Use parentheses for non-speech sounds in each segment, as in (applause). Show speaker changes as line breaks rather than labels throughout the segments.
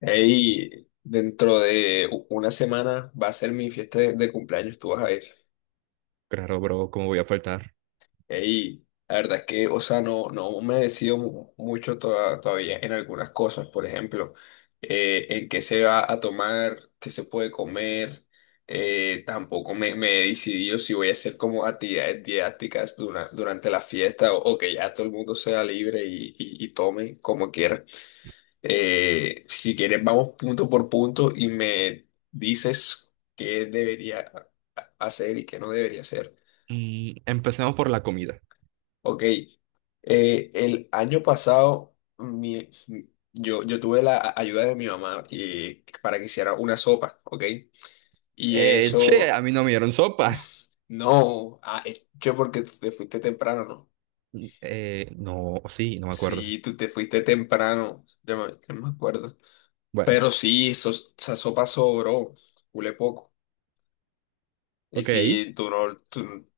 Ey, dentro de una semana va a ser mi fiesta de cumpleaños, tú vas a ir.
Claro, bro, ¿cómo voy a faltar?
Ey, la verdad es que, o sea, no me decido mucho todavía en algunas cosas, por ejemplo, en qué se va a tomar, qué se puede comer. Tampoco me he decidido si voy a hacer como actividades didácticas durante la fiesta o que ya todo el mundo sea libre y tome como quiera. Si quieres, vamos punto por punto y me dices qué debería hacer y qué no debería hacer.
Mm, empecemos por la comida.
Ok, el año pasado yo tuve la ayuda de mi mamá, para que hiciera una sopa, ok, y
Che,
eso
a mí no me dieron sopa. (laughs)
no ha hecho porque tú te fuiste temprano, ¿no?
No, sí, no me acuerdo.
Sí, tú te fuiste temprano, yo me acuerdo,
Bueno,
pero sí, esa sopa sobró, culé poco. Y
ok,
si tú no, tú,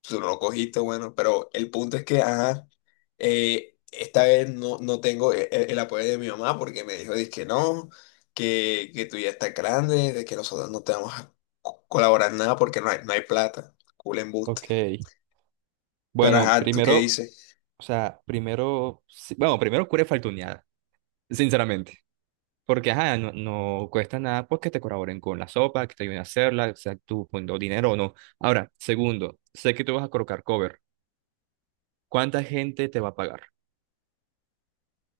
tú no lo cogiste, bueno, pero el punto es que, ajá, esta vez no tengo el apoyo de mi mamá porque me dijo que no, que tú ya estás grande, de que nosotros no te vamos a colaborar en nada porque no hay plata, cool embuste.
ok.
Pero
Bueno,
ajá, ¿tú qué
primero,
dices?
o sea, primero, sí, bueno, primero cura faltuneada, sinceramente. Porque, ajá, no, no cuesta nada porque te colaboren con la sopa, que te ayuden a hacerla, o sea, tú poniendo dinero o no. Ahora, segundo, sé que tú vas a colocar cover. ¿Cuánta gente te va a pagar?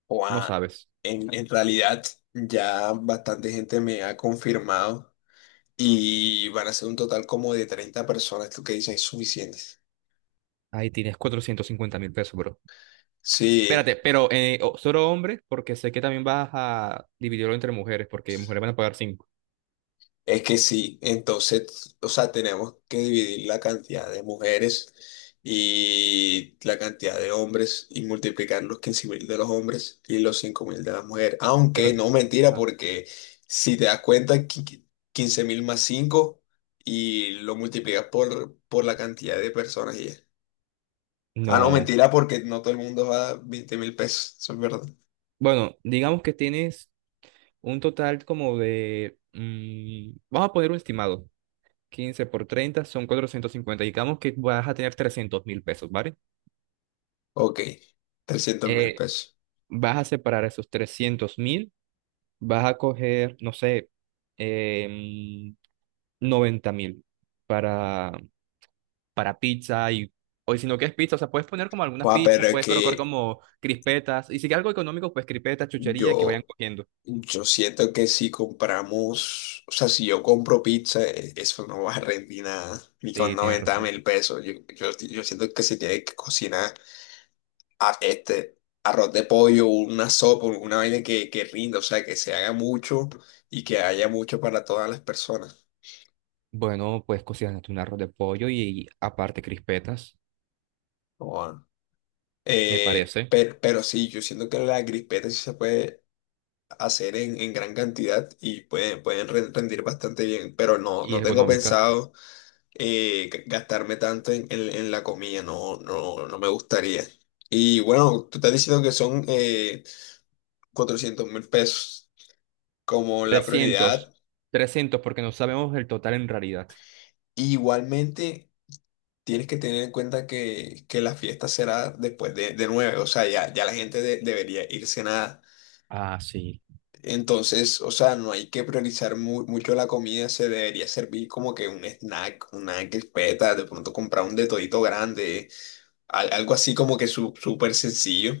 O,
No
ah,
sabes.
en realidad ya bastante gente me ha confirmado y van a ser un total como de 30 personas, ¿tú qué dices? ¿Es suficiente?
Ahí tienes 450.000 pesos, bro.
Sí.
Espérate, pero solo hombres, porque sé que también vas a dividirlo entre mujeres, porque mujeres van a pagar cinco.
Es que sí, entonces, o sea, tenemos que dividir la cantidad de mujeres y la cantidad de hombres y multiplicar los 15.000 de los hombres y los 5.000 de las mujeres.
Pero
Aunque no, mentira,
ajá,
porque si te das cuenta, 15.000 más 5 y lo multiplicas por la cantidad de personas y ya. Ah, no,
no.
mentira, porque no todo el mundo va a 20 mil pesos, eso es verdad.
Bueno, digamos que tienes un total como de, mm, vamos a poner un estimado. 15 por 30 son 450. Digamos que vas a tener 300.000 pesos, ¿vale?
Ok, 300.000
Eh,
pesos.
Vas a separar esos 300.000, vas a coger, no sé, eh, mm, 90.000 para para pizza, y o si no quieres pizza, o sea, puedes poner como algunas
Joder,
pizzas,
pero es
puedes colocar
que
como crispetas y si quieres algo económico, pues crispetas, chuchería que vayan
yo,
cogiendo.
Yo siento que si compramos, o sea, si yo compro pizza, eso no va a rendir nada, ni con
Sí, tienes
noventa
razón.
mil pesos. Yo siento que se tiene que cocinar este arroz de pollo, una sopa, una vaina que rinda, o sea, que se haga mucho y que haya mucho para todas las personas.
Bueno, pues cocinaste un arroz de pollo y aparte crispetas,
Joda.
me parece,
Pero sí, yo siento que la crispeta sí se puede hacer en gran cantidad y pueden rendir bastante bien, pero no,
y
no
es
tengo
económica.
pensado gastarme tanto en la comida, no me gustaría. Y bueno, tú estás diciendo que son, 400 mil pesos como la prioridad.
300 300 porque no sabemos el total en realidad.
Igualmente, tienes que tener en cuenta que la fiesta será después de nueve, o sea, ya la gente debería ir cenada.
Ah, sí.
Entonces, o sea, no hay que priorizar mucho la comida, se debería servir como que un snack, una crispeta, de pronto comprar un de todito grande, algo así como que súper sencillo.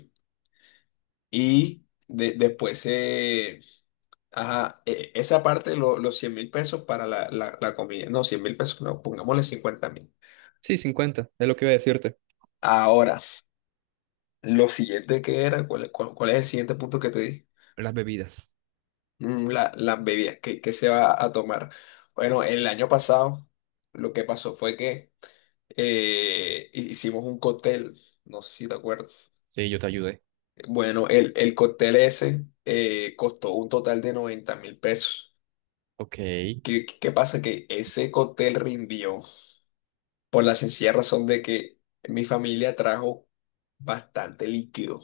Y después, ajá, esa parte, los 100.000 pesos para la comida. No, 100.000 pesos no, pongámosle 50.000.
Sí, 50 es lo que iba a decirte.
Ahora, lo siguiente que era, ¿cuál es el siguiente punto que te di?
Las bebidas.
Las bebidas, ¿qué se va a tomar? Bueno, el año pasado lo que pasó fue que, hicimos un cóctel, no sé si te acuerdas.
Sí, yo te ayudé.
Bueno, el cóctel ese, costó un total de 90.000 pesos.
Ok.
¿Qué pasa? Que ese cóctel rindió por la sencilla razón de que mi familia trajo bastante líquido.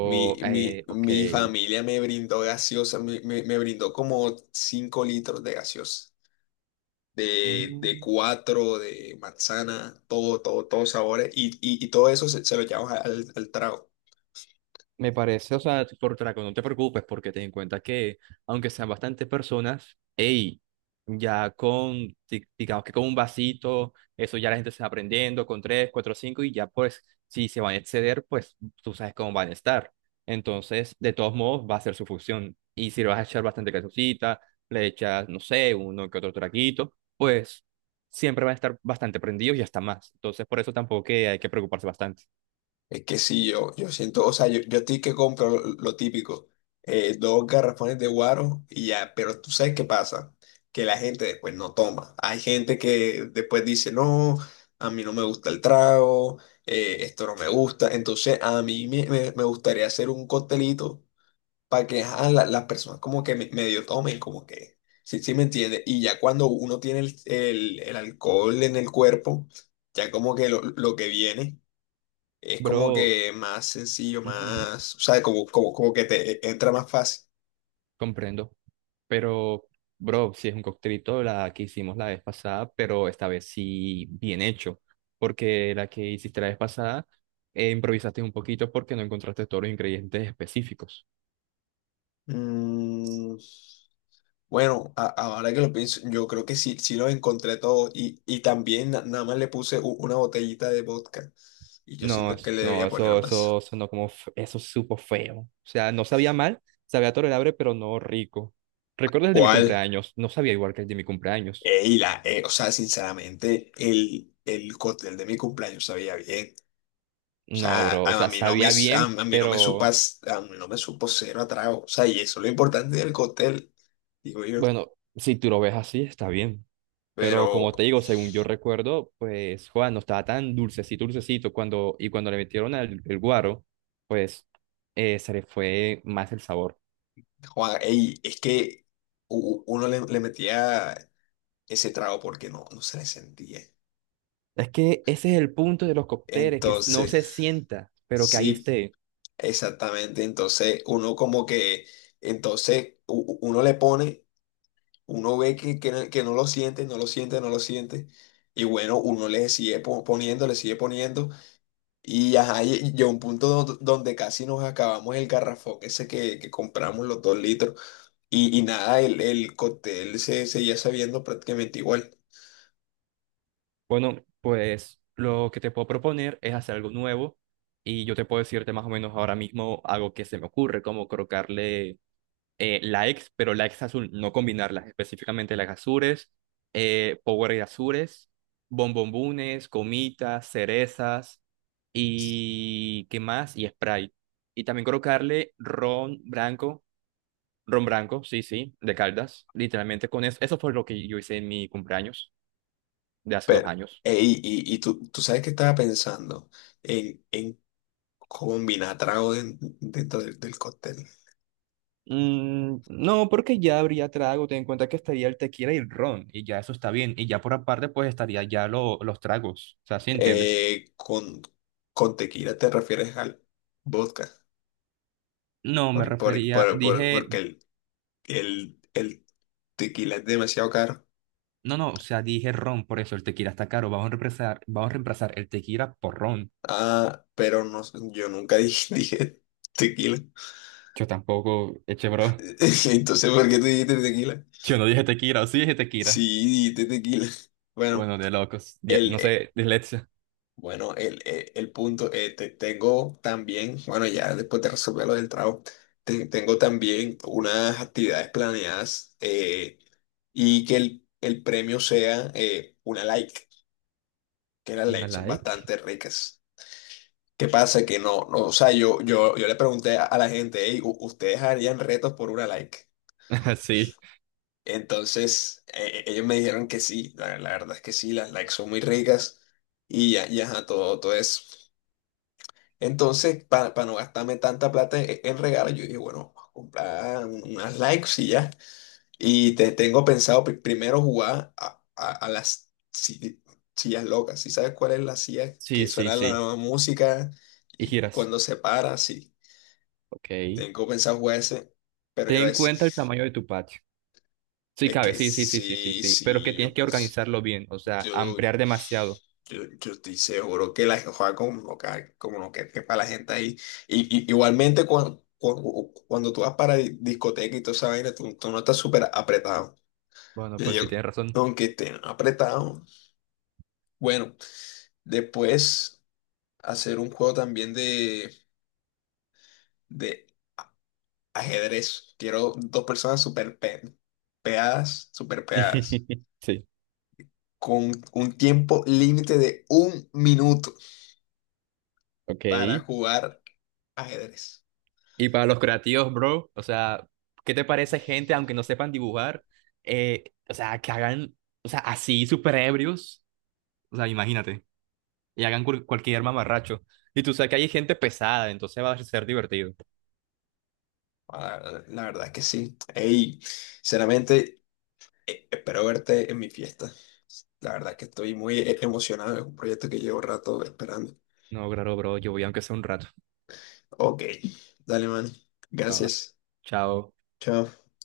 Mi, mi,
ok.
mi familia me brindó gaseosa, me brindó como 5 litros de gaseosa, de
Mm.
cuatro, de manzana, todos sabores, y todo eso se lo llevamos al trago.
Me parece, o sea, por traco, no te preocupes porque ten en cuenta que, aunque sean bastantes personas, hey, ya con, digamos que con un vasito, eso ya la gente se va aprendiendo, con tres, cuatro, cinco, y ya pues, si se van a exceder, pues tú sabes cómo van a estar. Entonces, de todos modos, va a ser su fusión. Y si le vas a echar bastante calzoncita, le echas, no sé, uno que otro traguito, pues siempre van a estar bastante prendidos y hasta más. Entonces, por eso tampoco que hay que preocuparse bastante.
Es que sí, yo siento, o sea, yo a ti que compro lo típico, dos garrafones de guaro y ya, pero tú sabes qué pasa, que la gente después no toma. Hay gente que después dice, no, a mí no me gusta el trago, esto no me gusta, entonces a mí me gustaría hacer un costelito para que, ajá, las personas como que medio tomen, como que, sí me entiende. Y ya cuando uno tiene el alcohol en el cuerpo, ya como que lo que viene. Es como
Bro.
que más sencillo,
Ujú.
más, o sea, como que te entra más fácil.
Comprendo. Pero, bro, si es un coctelito, la que hicimos la vez pasada, pero esta vez sí bien hecho. Porque la que hiciste la vez pasada, improvisaste un poquito porque no encontraste todos los ingredientes específicos.
Mm, bueno, ahora que lo pienso, yo creo que sí lo encontré todo y también nada más le puse una botellita de vodka y yo
No,
siento que
eso,
le
no,
debía poner
eso,
más.
eso sonó como, eso supo feo. O sea, no sabía mal, sabía tolerable, pero no rico. ¿Recuerdas el de mi
¿Cuál?
cumpleaños? No sabía igual que el de mi cumpleaños.
Ey, o sea, sinceramente, el cóctel de mi cumpleaños sabía bien. O
No,
sea,
bro, o
a
sea,
mí no me,
sabía
a,
bien,
a mí no me
pero
supas, a mí no me supo cero a trago, o sea, y eso es lo importante del cóctel, digo yo.
bueno, si tú lo ves así, está bien. Pero
Pero,
como te digo, según yo recuerdo, pues Juan no estaba tan dulcecito, dulcecito. Cuando le metieron el guaro, pues se le fue más el sabor.
Juan, ey, es que uno le metía ese trago porque no se le sentía.
Es que ese es el punto de los cócteles, que no se
Entonces,
sienta, pero que ahí
sí,
esté.
exactamente. Entonces, uno como que, entonces, uno le pone, uno ve que, no que no lo siente, no lo siente, no lo siente. Y bueno, uno le sigue poniendo, le sigue poniendo. Y, ajá, y llegó un punto donde casi nos acabamos el garrafón ese que compramos, los 2 litros. Y nada, el cóctel se seguía sabiendo prácticamente igual.
Bueno, pues lo que te puedo proponer es hacer algo nuevo. Y yo te puedo decirte más o menos ahora mismo algo que se me ocurre, como colocarle likes, pero likes azul, no combinarlas, específicamente las azures, Power azures, bombombunes, gomitas, cerezas y qué más, y Sprite. Y también colocarle ron blanco, sí, sí, de Caldas, literalmente con eso. Eso fue lo que yo hice en mi cumpleaños de hace dos
Pero,
años.
ey, y tú sabes que estaba pensando en combinar trago dentro del cóctel.
Mm, no, porque ya habría trago, ten en cuenta que estaría el tequila y el ron, y ya eso está bien, y ya por aparte pues estaría ya los tragos, o sea, ¿sí entiendes?
Eh, con, con tequila te refieres al vodka,
No, me
por- por-
refería,
por- por-
dije,
porque el tequila es demasiado caro.
no, no, o sea, dije ron, por eso el tequila está caro. Vamos a reemplazar el tequila por ron.
Ah, pero no sé, yo nunca dije, (laughs) dije tequila.
Yo tampoco, eche bro.
(laughs) Entonces, ¿por qué tú dijiste tequila?
(laughs) Yo no dije tequila, o sí dije
Sí,
tequila.
dijiste tequila. Bueno.
Bueno, de locos. Ya,
El,
no sé, dislexia.
Bueno, el punto, tengo también, bueno, ya después de resolver lo del trabajo, tengo también unas actividades planeadas, y que el premio sea, una like, que las
Una
likes son
like.
bastante ricas. ¿Qué pasa? Que no, o sea, yo le pregunté a la gente, hey, ¿ustedes harían retos por una like?
(laughs) Sí,
Entonces, ellos me dijeron que sí, la verdad es que sí, las likes son muy ricas y ya, ya, ajá, todo eso. Entonces, para no gastarme tanta plata en regalos, yo dije, bueno, vamos a comprar unas likes y ya. Y tengo pensado primero jugar a las sillas locas. ¿Sí sabes cuál es la silla
sí,
que
sí,
suena la
sí.
nueva música
Y
y
giras.
cuando se para? Sí,
Ok. Ten
tengo pensado jugar ese, pero yo voy a
en
decir,
cuenta el tamaño de tu patio. Sí,
es
cabe,
que
sí, sí, sí, sí, sí,
sí,
sí. Pero que
sí, yo
tienes que
pues.
organizarlo bien, o sea,
Yo,
ampliar demasiado.
yo, yo estoy seguro que la juega como que, como no, que para la gente ahí. Y igualmente, cuando tú vas para discoteca y toda esa vaina, tú no estás súper apretado.
Bueno,
Y
pues
yo,
sí, tienes razón.
aunque esté apretado. Bueno, después hacer un juego también de ajedrez. Quiero dos personas súper pegadas, súper pegadas,
(laughs) Sí,
con un tiempo límite de 1 minuto
ok.
para jugar ajedrez.
Y para los creativos, bro, o sea, ¿qué te parece gente, aunque no sepan dibujar, o sea, que hagan, o sea, así súper ebrios, o sea, imagínate, y hagan cualquier mamarracho. Y tú sabes que hay gente pesada, entonces va a ser divertido.
Ah, la verdad es que sí. Ey, sinceramente, espero verte en mi fiesta. La verdad es que estoy muy, emocionado. Es un proyecto que llevo rato esperando.
No, claro, bro, yo voy aunque sea un rato.
Ok, dale, man.
Va, va.
Gracias.
Chao.
Chao.